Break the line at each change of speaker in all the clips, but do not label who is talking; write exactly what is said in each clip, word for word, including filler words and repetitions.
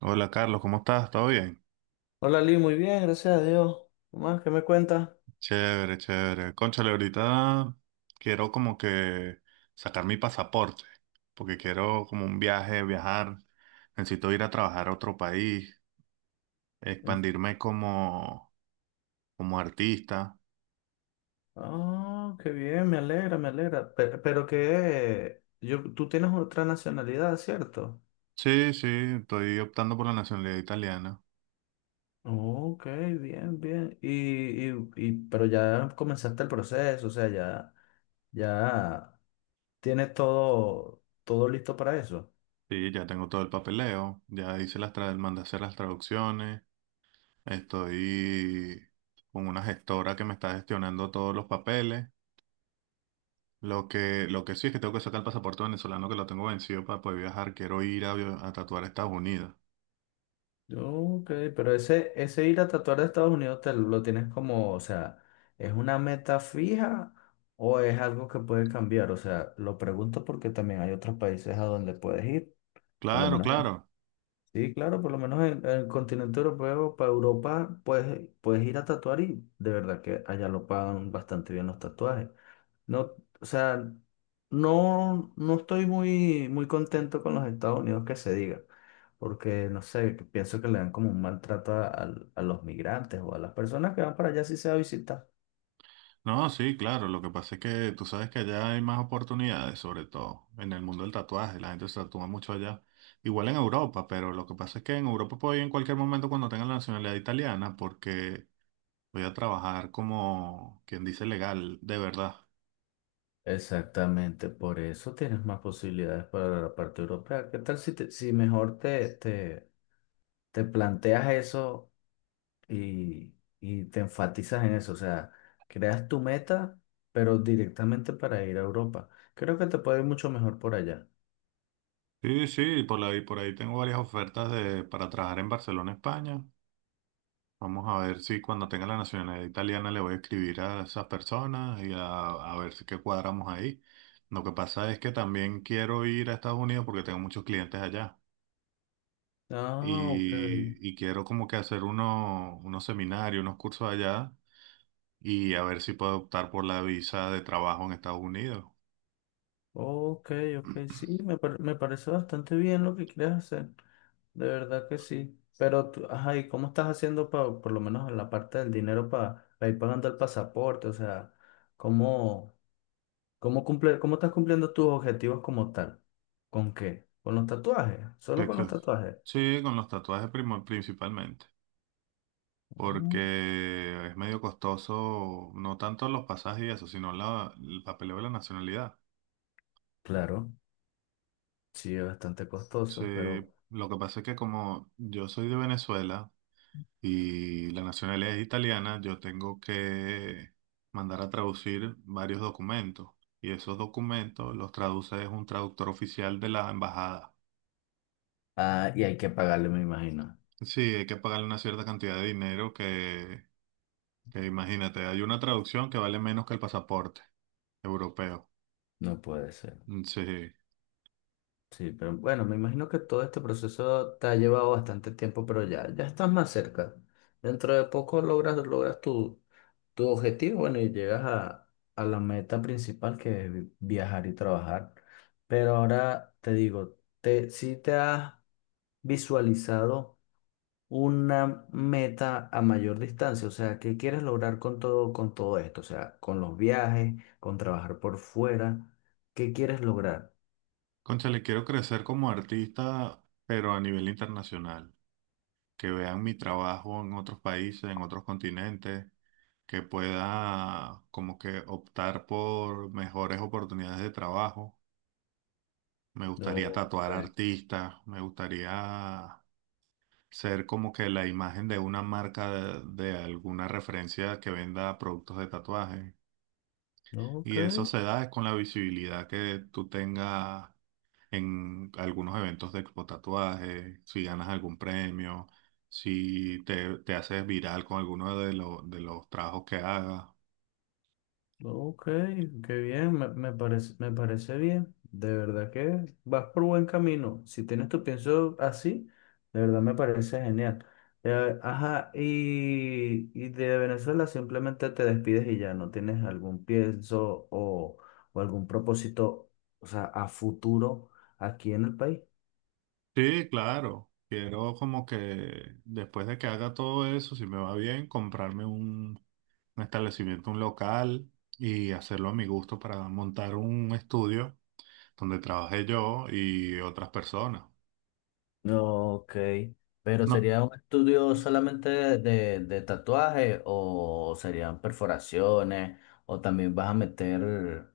Hola Carlos, ¿cómo estás? ¿Todo bien?
Hola Lee, muy bien, gracias a Dios. ¿Qué más? ¿Qué me cuentas?
Chévere, chévere. Cónchale, ahorita quiero como que sacar mi pasaporte, porque quiero como un viaje, viajar. Necesito ir a trabajar a otro país,
Mm.
expandirme como, como artista.
Ah, qué bien, me alegra, me alegra. Pe- Pero, que yo, tú tienes otra nacionalidad, ¿cierto?
Sí, sí, estoy optando por la nacionalidad italiana.
Ok, bien, bien. Y, y, y- pero ya comenzaste el proceso, o sea, ya, ya tienes todo, todo listo para eso.
Sí, ya tengo todo el papeleo, ya hice las tra- mandé a hacer las traducciones, estoy con una gestora que me está gestionando todos los papeles. Lo que, lo que sí es que tengo que sacar el pasaporte venezolano que lo tengo vencido para poder viajar. Quiero ir a, vi- a tatuar a Estados Unidos.
Ok, pero ese, ese ir a tatuar a Estados Unidos te lo tienes como, o sea, ¿es una meta fija o es algo que puede cambiar? O sea, lo pregunto porque también hay otros países a donde puedes ir, por lo
Claro,
menos
claro.
sí, claro, por lo menos en, en el continente europeo, para Europa, puedes, puedes ir a tatuar y de verdad que allá lo pagan bastante bien los tatuajes. No, o sea, no, no estoy muy, muy contento con los Estados Unidos que se diga, porque no sé, que pienso que le dan como un maltrato a, al- a los migrantes o a las personas que van para allá si se va a visitar.
No, sí, claro. Lo que pasa es que tú sabes que allá hay más oportunidades, sobre todo en el mundo del tatuaje. La gente se tatúa mucho allá. Igual en Europa, pero lo que pasa es que en Europa puedo ir en cualquier momento cuando tenga la nacionalidad italiana porque voy a trabajar como quien dice legal, de verdad.
Exactamente, por eso tienes más posibilidades para la parte europea. ¿Qué tal si, te- si mejor te, te, te planteas eso? y, y te enfatizas en eso, o sea, creas tu meta, pero directamente para ir a Europa. Creo que te puede ir mucho mejor por allá.
Sí, sí, por ahí, por ahí tengo varias ofertas de, para trabajar en Barcelona, España. Vamos a ver si cuando tenga la nacionalidad italiana le voy a escribir a esas personas y a, a ver si qué cuadramos ahí. Lo que pasa es que también quiero ir a Estados Unidos porque tengo muchos clientes allá
Ah, ok,
y, y quiero como que hacer uno- unos seminarios, unos cursos allá y a ver si puedo optar por la visa de trabajo en Estados Unidos.
ok, ok, sí, me, par- me parece bastante bien lo que quieres hacer, de verdad que sí. Pero tú, ajá, ¿y cómo estás haciendo pa- por lo menos en la parte del dinero para ir pagando el pasaporte? O sea, ¿cómo, cómo cumple, cómo estás cumpliendo tus objetivos como tal? ¿Con qué? ¿Con los tatuajes? ¿Solo
Que-
con los
que-
tatuajes?
Sí, con los tatuajes primo- principalmente, porque es medio costoso, no tanto los pasajes y eso, sino la, el papeleo de la nacionalidad.
Claro, sí, es bastante
Sí,
costoso, pero...
lo que pasa es que como yo soy de Venezuela y la nacionalidad es italiana, yo tengo que mandar a traducir varios documentos y esos documentos los traduce es un traductor oficial de la embajada.
Ah, y hay que pagarle, me imagino.
Sí, hay que pagarle una cierta cantidad de dinero que, que imagínate, hay una traducción que vale menos que el pasaporte europeo.
No puede ser.
Mm, sí.
Sí, pero bueno, me imagino que todo este proceso te ha llevado bastante tiempo, pero ya, ya estás más cerca. Dentro de poco logras, logras tu, tu objetivo, bueno, y llegas a, a la meta principal que es vi- viajar y trabajar. Pero ahora te digo, te, si te has visualizado una meta a mayor distancia, o sea, ¿qué quieres lograr con todo, con todo esto? O sea, con los viajes, con trabajar por fuera, ¿qué quieres lograr?
Concha, le quiero crecer como artista, pero a nivel internacional. Que vean mi trabajo en otros países, en otros continentes, que pueda como que optar por mejores oportunidades de trabajo. Me gustaría
No,
tatuar
eh,
artistas, me gustaría ser como que la imagen de una marca de, de alguna referencia que venda productos de tatuaje.
ok,
Y eso se da con la visibilidad que tú tengas en algunos eventos de expo tatuaje, si ganas algún premio, si te, te haces viral con alguno de, lo- de los trabajos que hagas.
ok, qué bien, me, me parece, me parece bien. De verdad que vas por buen camino. Si tienes tu pienso así, de verdad me parece genial. Eh, ajá, y, y de Venezuela simplemente te despides y ya no tienes algún pienso o, o algún propósito, o sea, a futuro aquí en el país.
Sí, claro. Quiero como que después de que haga todo eso, si me va bien, comprarme un, un establecimiento, un local y hacerlo a mi gusto para montar un estudio donde trabaje yo y otras personas.
No, ok. Pero
No,
¿sería un estudio solamente de, de tatuaje o serían perforaciones? O también vas a meter,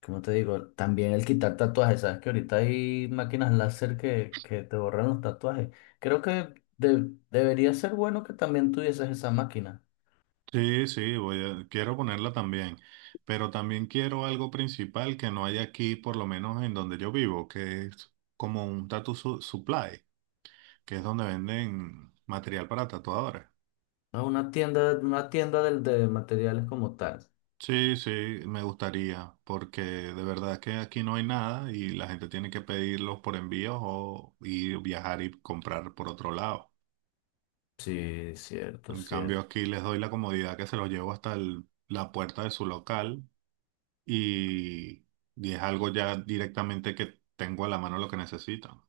¿cómo te digo? También el quitar tatuajes. Sabes que ahorita hay máquinas láser que, que te borran los tatuajes. Creo que de- debería ser bueno que también tuvieses esa máquina.
sí, sí, voy a, quiero ponerla también, pero también quiero algo principal que no hay aquí, por lo menos en donde yo vivo, que es como un tattoo su- supply, que es donde venden material para tatuadores.
¿No? Una tienda, una tienda del- de materiales como tal.
Sí, sí, me gustaría, porque de verdad que aquí no hay nada y la gente tiene que pedirlos por envíos o ir viajar y comprar por otro lado.
Sí, cierto,
En cambio,
cierto.
aquí les doy la comodidad que se los llevo hasta el- la puerta de su local y, y es algo ya directamente que tengo a la mano lo que necesito.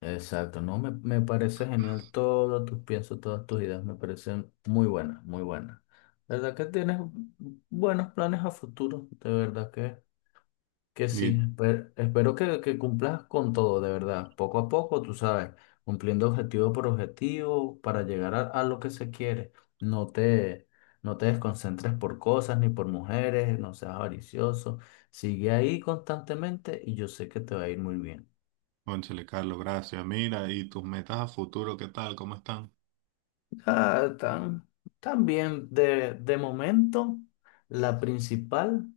Exacto, no, me, me parece genial todo tus piensos, todas tus ideas, me parecen muy buenas, muy buenas. ¿Verdad que tienes buenos planes a futuro? De verdad que, que sí,
Y
espe- espero que, que cumplas con todo, de verdad, poco a poco, tú sabes, cumpliendo objetivo por objetivo para llegar a, a lo que se quiere. No te, no te desconcentres por cosas ni por mujeres, no seas avaricioso, sigue ahí constantemente y yo sé que te va a ir muy bien.
cónchale, Carlos, gracias. Mira, y tus metas a futuro, ¿qué tal? ¿Cómo están?
Ah, tan, también de, de momento, la principal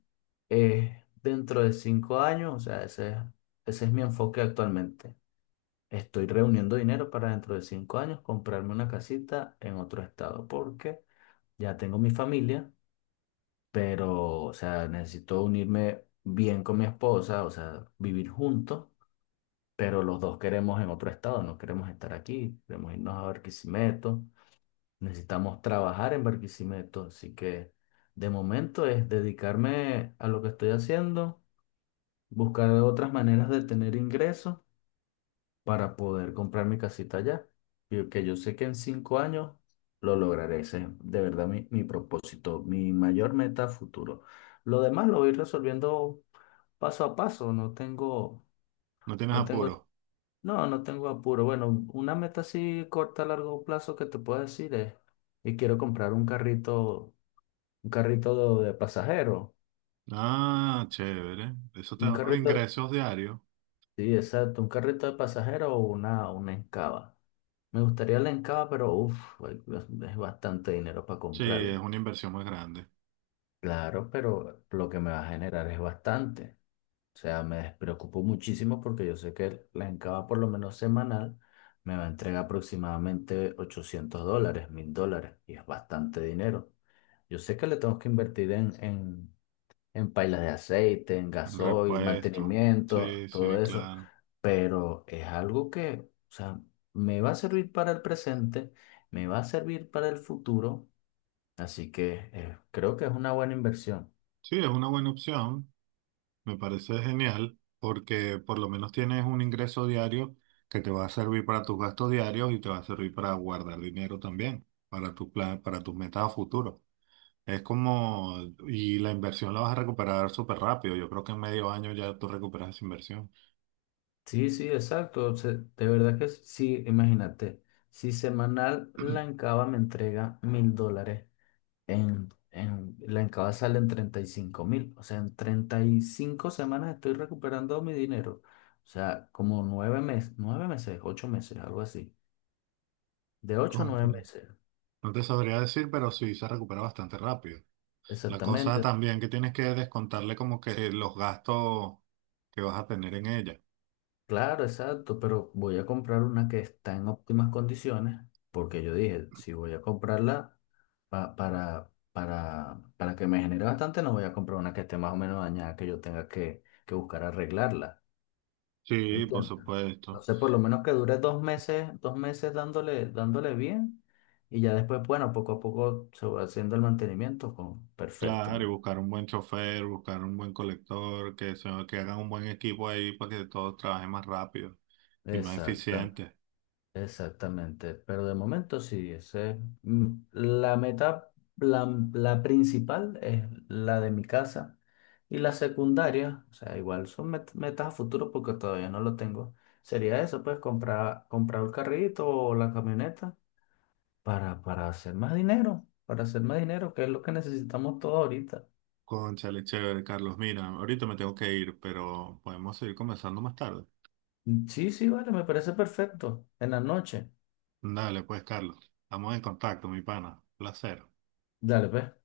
es dentro de cinco años, o sea, ese, ese es mi enfoque actualmente. Estoy reuniendo dinero para dentro de cinco años comprarme una casita en otro estado, porque ya tengo mi familia, pero, o sea, necesito unirme bien con mi esposa, o sea, vivir juntos, pero los dos queremos en otro estado, no queremos estar aquí, queremos irnos a Barquisimeto. Necesitamos trabajar en Barquisimeto, así que de momento es dedicarme a lo que estoy haciendo, buscar otras maneras de tener ingresos para poder comprar mi casita allá. Y que yo sé que en cinco años lo lograré. Ese es de verdad mi, mi propósito, mi mayor meta a futuro. Lo demás lo voy resolviendo paso a paso. No tengo,
¿No tienes
no tengo,
apuro?
no, no tengo apuro. Bueno, una meta así corta a largo plazo que te puedo decir es, y quiero comprar un carrito. Un carrito de, de pasajero.
Ah, chévere. Eso te
Un
da unos
carrito,
ingresos diarios.
sí, exacto. Un carrito de pasajero o una, una Encava. Me gustaría la Encava, pero uff, es bastante dinero para
Sí, es
comprarla.
una inversión muy grande.
Claro, pero lo que me va a generar es bastante. O sea, me despreocupo muchísimo porque yo sé que la Encava, por lo menos semanal, me va a entregar aproximadamente ochocientos dólares, mil dólares, y es bastante dinero. Yo sé que le tengo que invertir en, en en pailas de aceite, en gasoil,
Repuesto.
mantenimiento,
Sí,
todo
sí,
eso,
claro.
pero es algo que, o sea, me va a servir para el presente, me va a servir para el futuro, así que eh, creo que es una buena inversión.
Sí, es una buena opción. Me parece genial porque por lo menos tienes un ingreso diario que te va a servir para tus gastos diarios y te va a servir para guardar dinero también, para tus plan, para tus metas a futuro. Es como, y la inversión la vas a recuperar súper rápido. Yo creo que en medio año ya tú recuperas esa inversión.
Sí, sí, exacto, se- de verdad que sí, imagínate, si semanal la Encaba me entrega mil dólares. En, en, la entrada salen treinta y cinco mil. O sea, en treinta y cinco semanas estoy recuperando mi dinero. O sea, como nueve meses, nueve meses, ocho meses, algo así. De ocho a nueve
Cónchale,
meses.
no te sabría decir, pero sí se recupera bastante rápido. La cosa
Exactamente.
también que tienes que descontarle como que los gastos que vas a tener en ella.
Claro, exacto. Pero voy a comprar una que está en óptimas condiciones. Porque yo dije, si voy a comprarla pa- para, para, para que me genere bastante, no voy a comprar una que esté más o menos dañada, que yo tenga que, que buscar arreglarla.
Sí, por
¿Entiendes?
supuesto.
Entonces, por lo menos que dure dos meses, dos meses dándole, dándole bien, y ya después, bueno, poco a poco se va haciendo el mantenimiento con perfecto,
Claro,
me
y
da.
buscar un buen chofer, buscar un buen colector, que, se, que hagan un buen equipo ahí para que todos trabajen más rápido y más
Exacta,
eficiente.
exactamente. Pero de momento sí, ese es, mm, la meta, la, la principal es la de mi casa. Y la secundaria, o sea, igual son met- metas a futuro porque todavía no lo tengo. Sería eso, pues comprar, comprar el carrito o la camioneta para, para hacer más dinero, para hacer más dinero, que es lo que necesitamos todos ahorita.
Cónchale, chévere, Carlos. Mira, ahorita me tengo que ir, pero podemos seguir conversando más tarde.
Sí, sí, vale, me parece perfecto. En la noche.
Dale, pues, Carlos. Estamos en contacto, mi pana. Placer.
Dale, pues.